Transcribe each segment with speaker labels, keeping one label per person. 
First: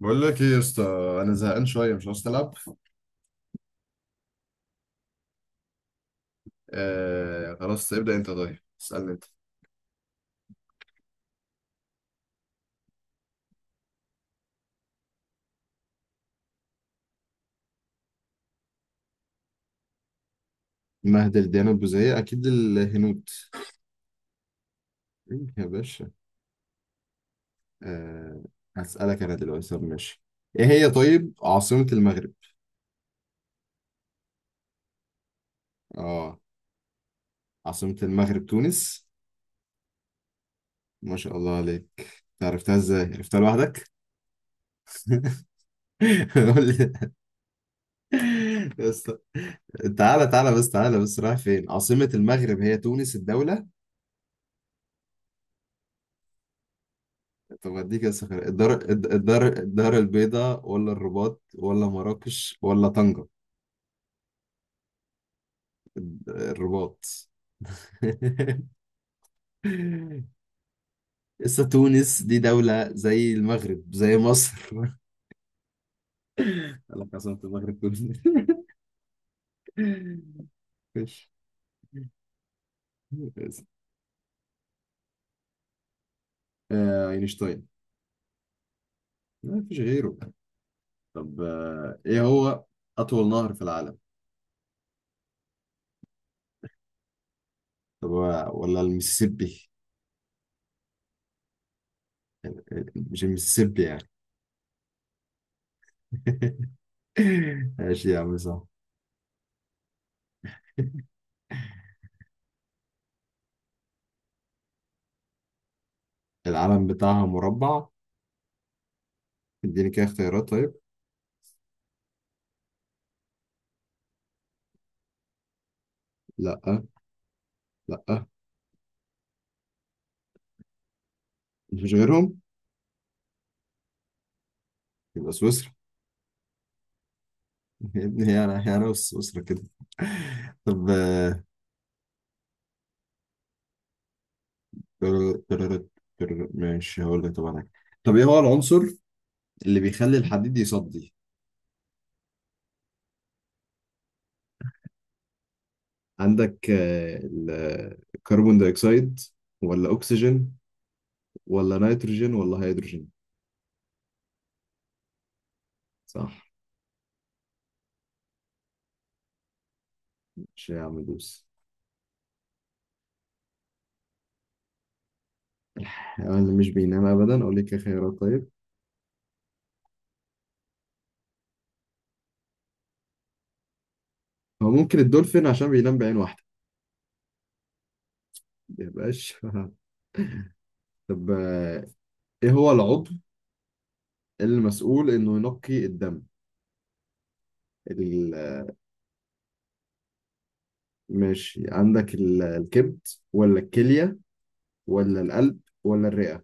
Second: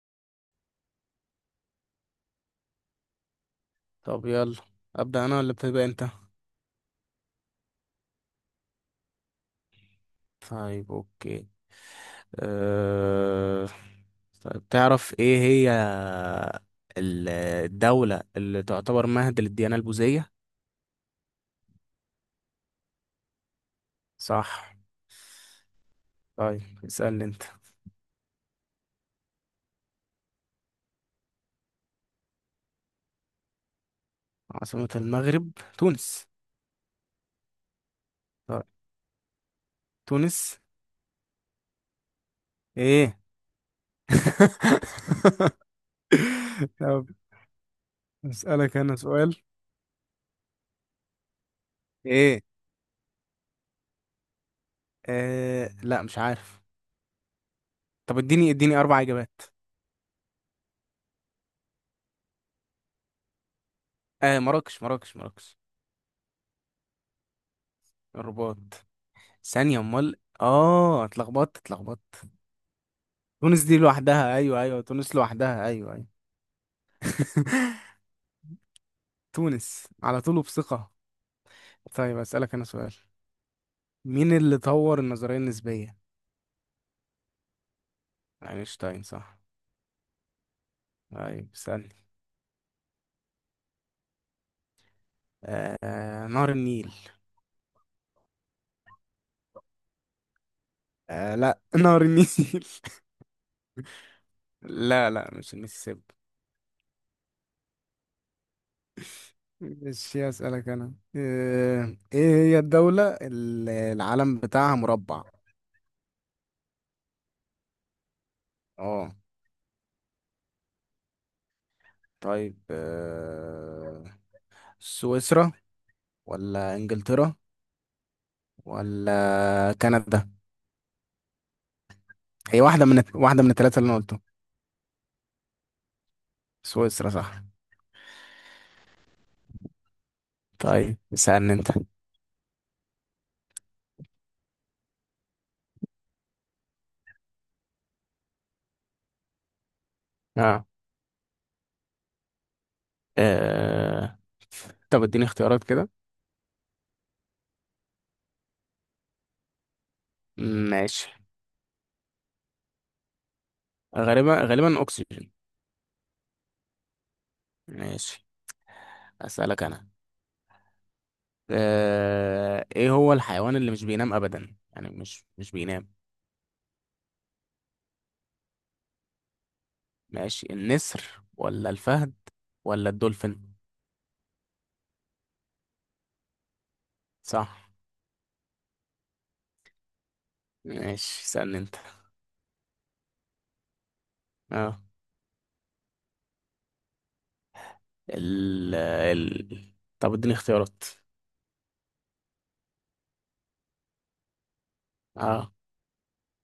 Speaker 1: بقول لك ايه يا اسطى؟ انا زهقان شويه، مش عاوز تلعب.
Speaker 2: طب يلا، أبدأ أنا ولا بتبقى أنت؟
Speaker 1: آه، خلاص ابدا انت. طيب اسالني انت.
Speaker 2: طيب أوكي. أه... طيب تعرف إيه هي ال- الدولة اللي تعتبر مهد للديانة البوذية؟
Speaker 1: مهدل ديانة البوذية أكيد الهنود.
Speaker 2: صح.
Speaker 1: إيه يا باشا؟
Speaker 2: طيب اسألني أنت.
Speaker 1: آه. هسألك أنا دلوقتي، طب ماشي. إيه هي طيب عاصمة المغرب؟
Speaker 2: عاصمة المغرب تونس.
Speaker 1: آه. عاصمة المغرب
Speaker 2: طيب
Speaker 1: تونس.
Speaker 2: تونس.
Speaker 1: ما شاء الله عليك، أنت عرفتها إزاي؟
Speaker 2: إيه؟
Speaker 1: عرفتها لوحدك؟ قول
Speaker 2: طب
Speaker 1: لي.
Speaker 2: أسألك أنا
Speaker 1: بس
Speaker 2: سؤال.
Speaker 1: تعالى تعالى بس تعالى بس رايح فين؟ عاصمة
Speaker 2: إيه؟
Speaker 1: المغرب هي تونس الدولة.
Speaker 2: لا مش عارف.
Speaker 1: طب اديك يا
Speaker 2: طب
Speaker 1: سفر
Speaker 2: اديني
Speaker 1: الدار.
Speaker 2: اديني أربع إجابات.
Speaker 1: الدار الدار البيضاء ولا الرباط ولا مراكش ولا طنجة؟
Speaker 2: آه، مراكش مراكش.
Speaker 1: الرباط.
Speaker 2: الرباط، ثانية امال. اه، اتلخبطت
Speaker 1: لسه تونس
Speaker 2: اتلخبطت
Speaker 1: دي دولة زي
Speaker 2: تونس دي
Speaker 1: المغرب زي
Speaker 2: لوحدها،
Speaker 1: مصر.
Speaker 2: ايوه ايوه، تونس لوحدها، ايوه ايوه.
Speaker 1: قال لك عاصمة المغرب تونس.
Speaker 2: تونس على طول وبثقة.
Speaker 1: مفيش.
Speaker 2: طيب اسألك انا سؤال. مين اللي طور النظرية النسبية؟
Speaker 1: اينشتاين.
Speaker 2: اينشتاين، صح.
Speaker 1: ما فيش غيره. طب
Speaker 2: طيب اسألني.
Speaker 1: ايه هو اطول نهر في العالم؟
Speaker 2: آه، نهر النيل.
Speaker 1: طب ولا المسيسيبي؟
Speaker 2: آه لا، نهر النيل.
Speaker 1: مش المسيسيبي يعني.
Speaker 2: لا لا، مش المسيسيبي.
Speaker 1: ماشي يا عم، صح.
Speaker 2: مش اسألك انا آه، ايه هي الدولة اللي العلم بتاعها مربع؟
Speaker 1: العلم بتاعها مربع.
Speaker 2: اه.
Speaker 1: اديني كده اختيارات طيب.
Speaker 2: طيب آه، سويسرا،
Speaker 1: لا.
Speaker 2: ولا انجلترا،
Speaker 1: لا.
Speaker 2: ولا كندا؟
Speaker 1: مش غيرهم.
Speaker 2: هي واحدة من الثلاثة اللي انا قلتهم.
Speaker 1: يبقى سويسرا.
Speaker 2: سويسرا، صح.
Speaker 1: يا ابني، هي انا هي انا وسويسرا كده. طب
Speaker 2: طيب اسألني انت.
Speaker 1: تر- تر- ماشي هقول لك طبعا حاجة. طب ايه هو العنصر اللي بيخلي الحديد
Speaker 2: اه،
Speaker 1: يصدي؟
Speaker 2: آه. طب اديني اختيارات كده.
Speaker 1: عندك الكربون دايوكسيد ولا اكسجين
Speaker 2: ماشي.
Speaker 1: ولا نيتروجين ولا هيدروجين؟
Speaker 2: غالبا، اكسجين.
Speaker 1: صح.
Speaker 2: ماشي. اسألك انا.
Speaker 1: مش يا عم دوس.
Speaker 2: آه، ايه هو الحيوان اللي مش بينام ابدا؟ يعني مش بينام.
Speaker 1: الحيوان اللي مش بينام ابدا، اقول لك إيه خيارات طيب.
Speaker 2: ماشي، النسر ولا الفهد ولا الدولفين؟
Speaker 1: هو ممكن الدولفين عشان بينام بعين واحده.
Speaker 2: صح.
Speaker 1: ما يبقاش.
Speaker 2: ماشي
Speaker 1: طب
Speaker 2: اسألني انت.
Speaker 1: ايه هو العضو
Speaker 2: اه،
Speaker 1: المسؤول انه ينقي الدم؟ ال-
Speaker 2: ال طب اديني اختيارات.
Speaker 1: ماشي. عندك الكبد ولا الكلية ولا
Speaker 2: اه،
Speaker 1: القلب ولا الرئة؟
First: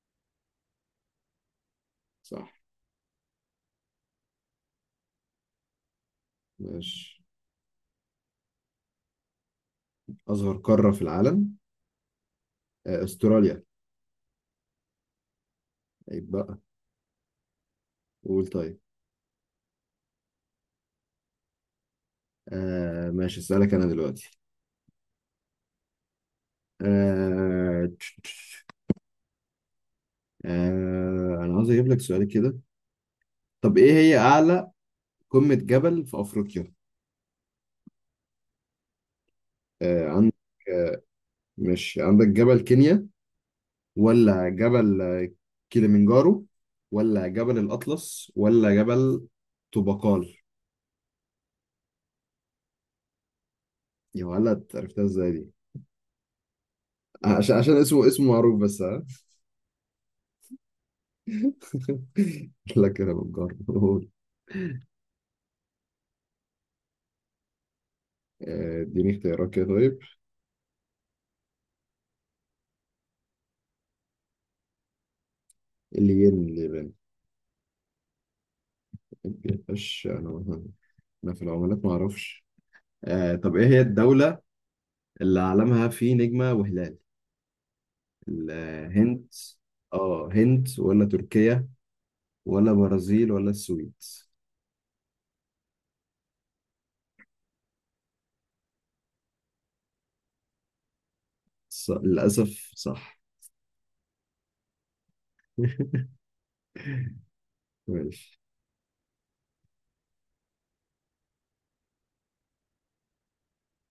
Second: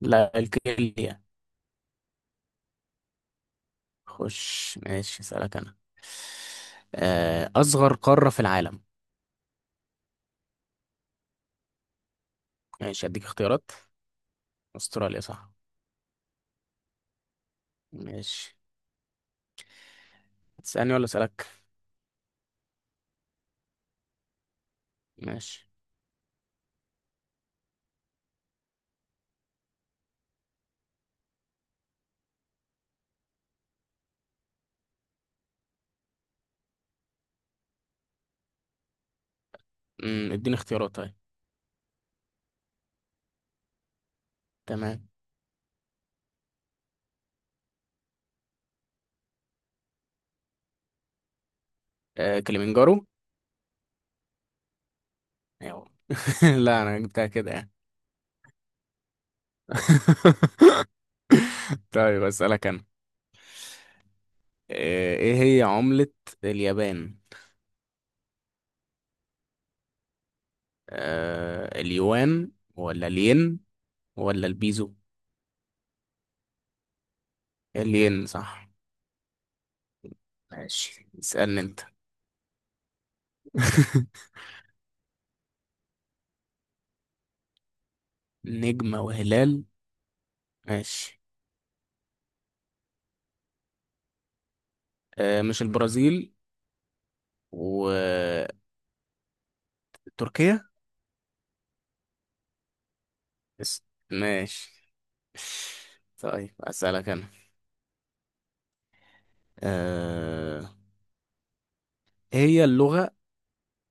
Speaker 2: لا الكيليا.
Speaker 1: صح.
Speaker 2: خش، ماشي اسألك أنا.
Speaker 1: ماشي.
Speaker 2: أصغر قارة في العالم.
Speaker 1: أصغر قارة في العالم.
Speaker 2: ماشي أديك
Speaker 1: أستراليا.
Speaker 2: اختيارات. أستراليا، صح.
Speaker 1: عيب بقى. قول
Speaker 2: ماشي،
Speaker 1: طيب.
Speaker 2: تسألني ولا أسألك؟
Speaker 1: آه ماشي، أسألك أنا دلوقتي.
Speaker 2: ماشي.
Speaker 1: آه... تش- تش- أنا عاوز أجيب لك سؤال كده. طب إيه هي أعلى قمة جبل في أفريقيا؟ آه
Speaker 2: امم،
Speaker 1: عندك.
Speaker 2: اديني اختيارات
Speaker 1: آه،
Speaker 2: طيب.
Speaker 1: ماشي، عندك جبل كينيا ولا جبل
Speaker 2: تمام.
Speaker 1: كيليمنجارو ولا جبل الأطلس ولا جبل طوبقال؟
Speaker 2: كليمنجارو.
Speaker 1: يا ولد، عرفتها ازاي دي؟
Speaker 2: أيوه، لا أنا جبتها كده
Speaker 1: عشان
Speaker 2: يعني.
Speaker 1: اسمه معروف بس، ها.
Speaker 2: طيب أسألك أنا.
Speaker 1: لك انا بتجرب، قول.
Speaker 2: إيه هي عملة اليابان؟
Speaker 1: اديني اختيارات كده طيب.
Speaker 2: اليوان، ولا الين، ولا البيزو؟
Speaker 1: الين اليابان.
Speaker 2: الين، صح.
Speaker 1: مش انا مثلا.
Speaker 2: ماشي
Speaker 1: انا في
Speaker 2: اسألني أنت.
Speaker 1: العملات ما اعرفش. آه، طب ايه هي الدولة اللي علمها فيه نجمة وهلال؟
Speaker 2: نجمة
Speaker 1: الهند.
Speaker 2: وهلال.
Speaker 1: اه، هند ولا
Speaker 2: ماشي.
Speaker 1: تركيا ولا برازيل ولا السويد؟
Speaker 2: آه، مش البرازيل. وتركيا.
Speaker 1: للأسف صح.
Speaker 2: بس. ماشي. طيب أسألك أنا.
Speaker 1: ماشي.
Speaker 2: آه، إيه هي اللغة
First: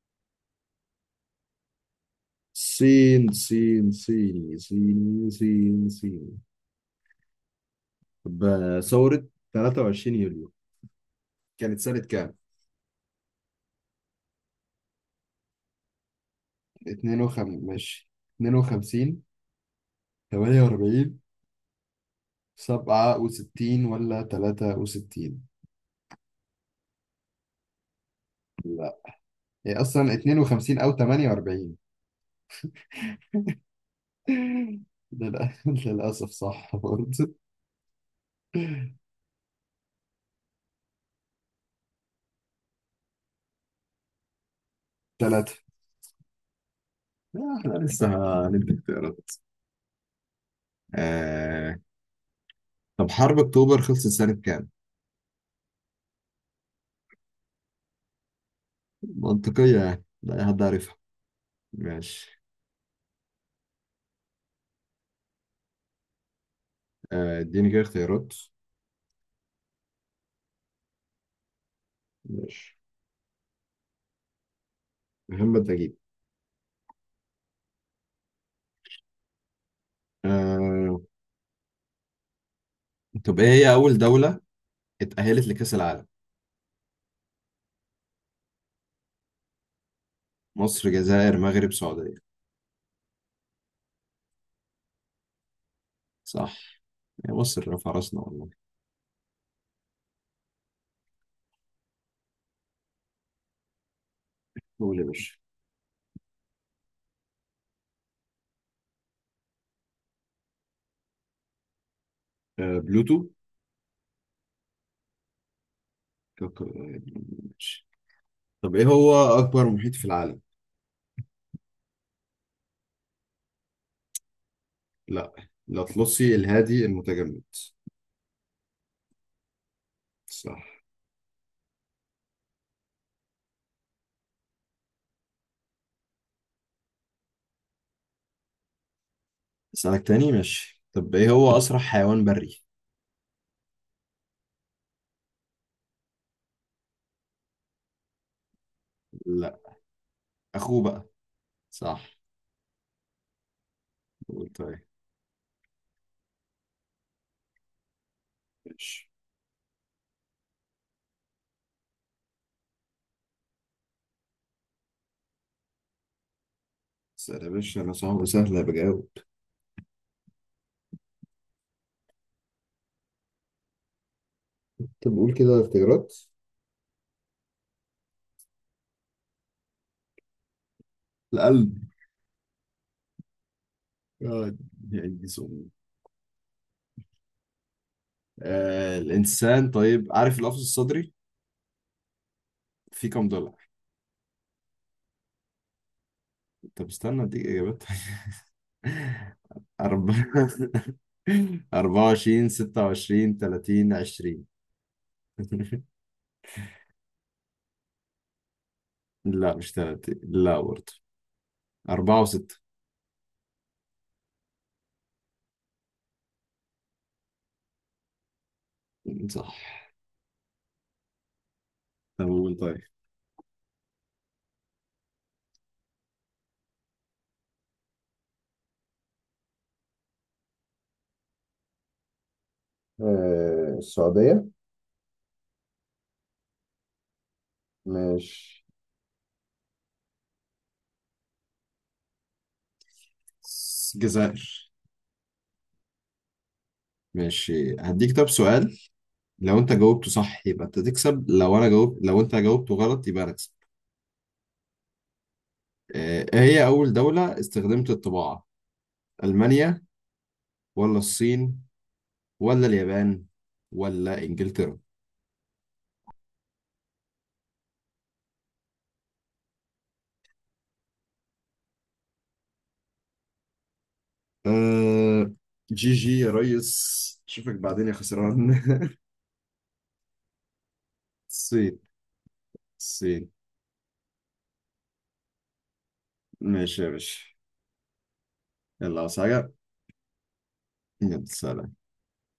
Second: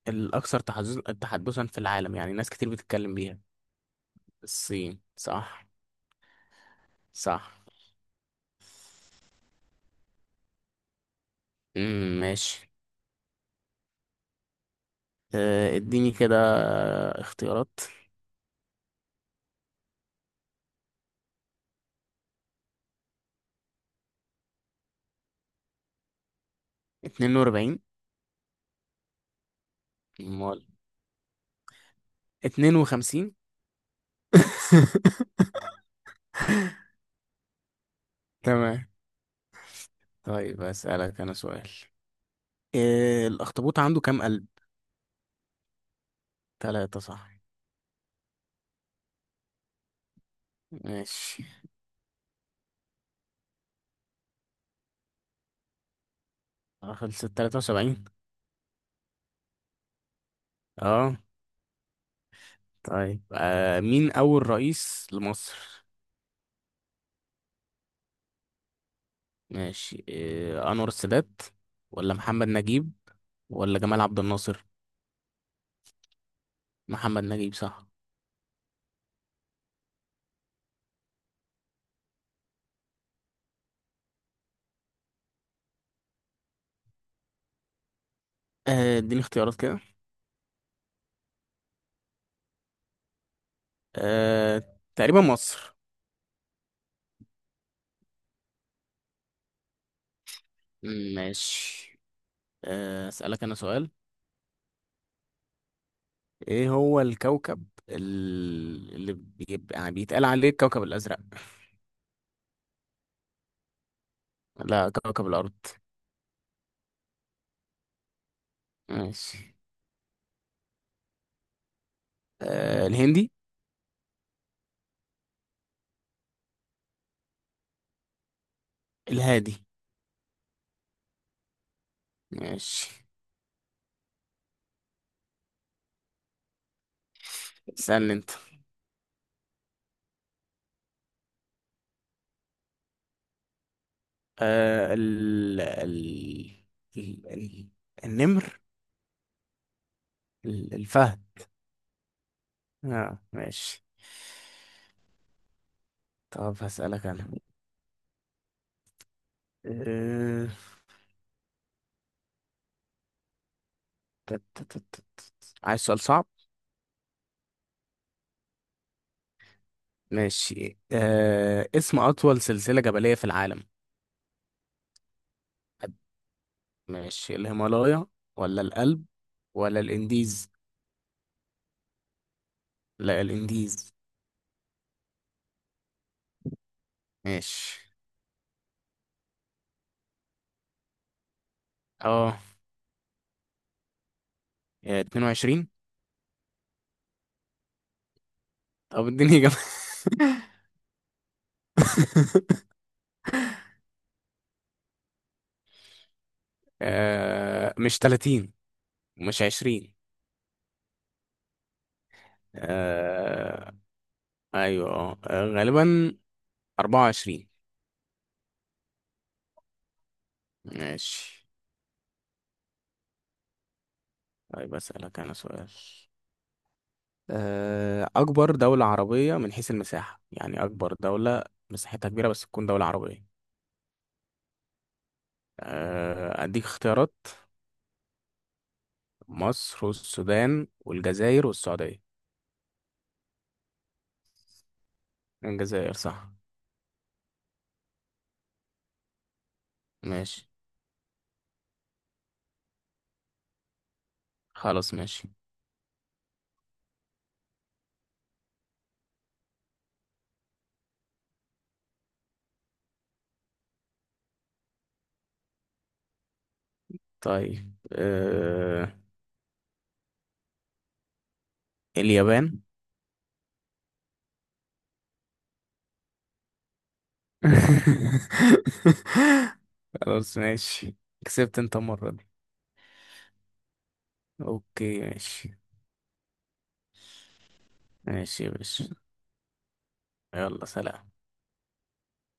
Speaker 2: الأكثر تحدثا في العالم؟ يعني ناس كتير بتتكلم
Speaker 1: سين
Speaker 2: بيها.
Speaker 1: سين صيني
Speaker 2: الصين،
Speaker 1: صيني
Speaker 2: صح.
Speaker 1: صين صيني
Speaker 2: صح.
Speaker 1: طب ثورة 23 يوليو كانت سنة كام؟
Speaker 2: ماشي. آه اديني كده
Speaker 1: 52
Speaker 2: اختيارات.
Speaker 1: ماشي. 52، 48، 67 ولا 63؟
Speaker 2: 42.
Speaker 1: لا، هي أصلا
Speaker 2: امال
Speaker 1: 52 أو 48.
Speaker 2: 52.
Speaker 1: للأسف صح برضه.
Speaker 2: تمام. طيب أسألك أنا سؤال. إيه الأخطبوط عنده كام قلب؟
Speaker 1: ثلاثة.
Speaker 2: تلاتة، صح.
Speaker 1: احنا لسه هندي اختيارات.
Speaker 2: ماشي.
Speaker 1: آه... طب حرب أكتوبر خلصت سنة كام؟
Speaker 2: آه، خلصت تلاتة وسبعين.
Speaker 1: منطقية يعني، لا أي حد عارف.
Speaker 2: اه.
Speaker 1: ماشي.
Speaker 2: طيب آه، مين أول رئيس لمصر؟
Speaker 1: اديني كده اختيارات.
Speaker 2: ماشي، إيه، أنور السادات، ولا محمد
Speaker 1: ماشي.
Speaker 2: نجيب، ولا جمال عبد الناصر؟
Speaker 1: محمد نجيب.
Speaker 2: محمد نجيب، صح.
Speaker 1: آه، طب ايه هي أول دولة اتأهلت لكأس العالم؟
Speaker 2: اديني اختيارات كده.
Speaker 1: مصر، جزائر، مغرب، سعودية؟
Speaker 2: آه، تقريبا مصر.
Speaker 1: صح. يا مصر رفع راسنا والله.
Speaker 2: ماشي. آه، أسألك أنا سؤال.
Speaker 1: قول يا باشا.
Speaker 2: إيه هو الكوكب اللي بيبقى يعني بيتقال عليه الكوكب الأزرق؟
Speaker 1: بلوتو.
Speaker 2: لا، كوكب الأرض.
Speaker 1: كوكب. ماشي. طب ايه هو
Speaker 2: ماشي.
Speaker 1: أكبر محيط في العالم؟
Speaker 2: آه، الهندي.
Speaker 1: لا، الأطلسي، الهادي، المتجمد؟
Speaker 2: الهادي.
Speaker 1: صح.
Speaker 2: ماشي اسألني انت.
Speaker 1: أسألك تاني، ماشي. طب ايه هو أسرع حيوان بري؟
Speaker 2: آه، ال... ال... النمر.
Speaker 1: لا، أخوه بقى.
Speaker 2: الفهد.
Speaker 1: صح.
Speaker 2: اه، ماشي.
Speaker 1: قول طيب.
Speaker 2: طب هسألك انا.
Speaker 1: ماشي،
Speaker 2: آه... تت- تت- تت. عايز سؤال صعب.
Speaker 1: سهل يا باشا أنا، صعب سهل بجاوب.
Speaker 2: ماشي. اسم أطول سلسلة جبلية في العالم.
Speaker 1: طب قول كده اختيارات.
Speaker 2: ماشي، الهيمالايا ولا الألب ولا الإنديز؟
Speaker 1: القلب.
Speaker 2: لا، الإنديز.
Speaker 1: آه، يعني سؤال.
Speaker 2: ماشي.
Speaker 1: آه الإنسان، طيب عارف القفص الصدري
Speaker 2: اه،
Speaker 1: فيه كام دولار؟
Speaker 2: 22.
Speaker 1: طب استنى أديك إجابات.
Speaker 2: طب اديني إجابة.
Speaker 1: أربعة. أربعة وعشرين، ستة وعشرين، تلاتين، عشرين.
Speaker 2: آه، مش 30، مش
Speaker 1: لا مش
Speaker 2: 20.
Speaker 1: تلاتين لا برضه. أربعة وستة.
Speaker 2: آه، ايوه. آه، غالبا 24.
Speaker 1: صح.
Speaker 2: ماشي.
Speaker 1: طب قول طيب.
Speaker 2: طيب اسالك انا سؤال. آه، اكبر دولة عربية من حيث المساحة. يعني اكبر دولة مساحتها كبيرة بس تكون دولة عربية.
Speaker 1: آه السعودية.
Speaker 2: آه، اديك اختيارات،
Speaker 1: مش.
Speaker 2: مصر والسودان والجزائر والسعودية.
Speaker 1: الجزائر.
Speaker 2: الجزائر، صح.
Speaker 1: ماشي، هديك طب سؤال. لو انت جاوبته
Speaker 2: ماشي.
Speaker 1: صح يبقى انت تكسب، لو انا جاوب، لو انت جاوبته غلط يبقى انا اكسب.
Speaker 2: خلاص ماشي.
Speaker 1: ايه هي اول دولة استخدمت الطباعة؟ المانيا ولا الصين ولا اليابان ولا انجلترا؟
Speaker 2: طيب آه، اليابان.
Speaker 1: آه. جي جي يا ريس، اشوفك بعدين يا خسران.
Speaker 2: خلاص ماشي، كسبت انت
Speaker 1: الصين.
Speaker 2: المرة دي.
Speaker 1: الصين.
Speaker 2: اوكي ماشي.
Speaker 1: ماشي يا باشا.
Speaker 2: ماشي يا باشا.
Speaker 1: يلا، عاوز حاجة؟
Speaker 2: يلا سلام.
Speaker 1: يلا سلام.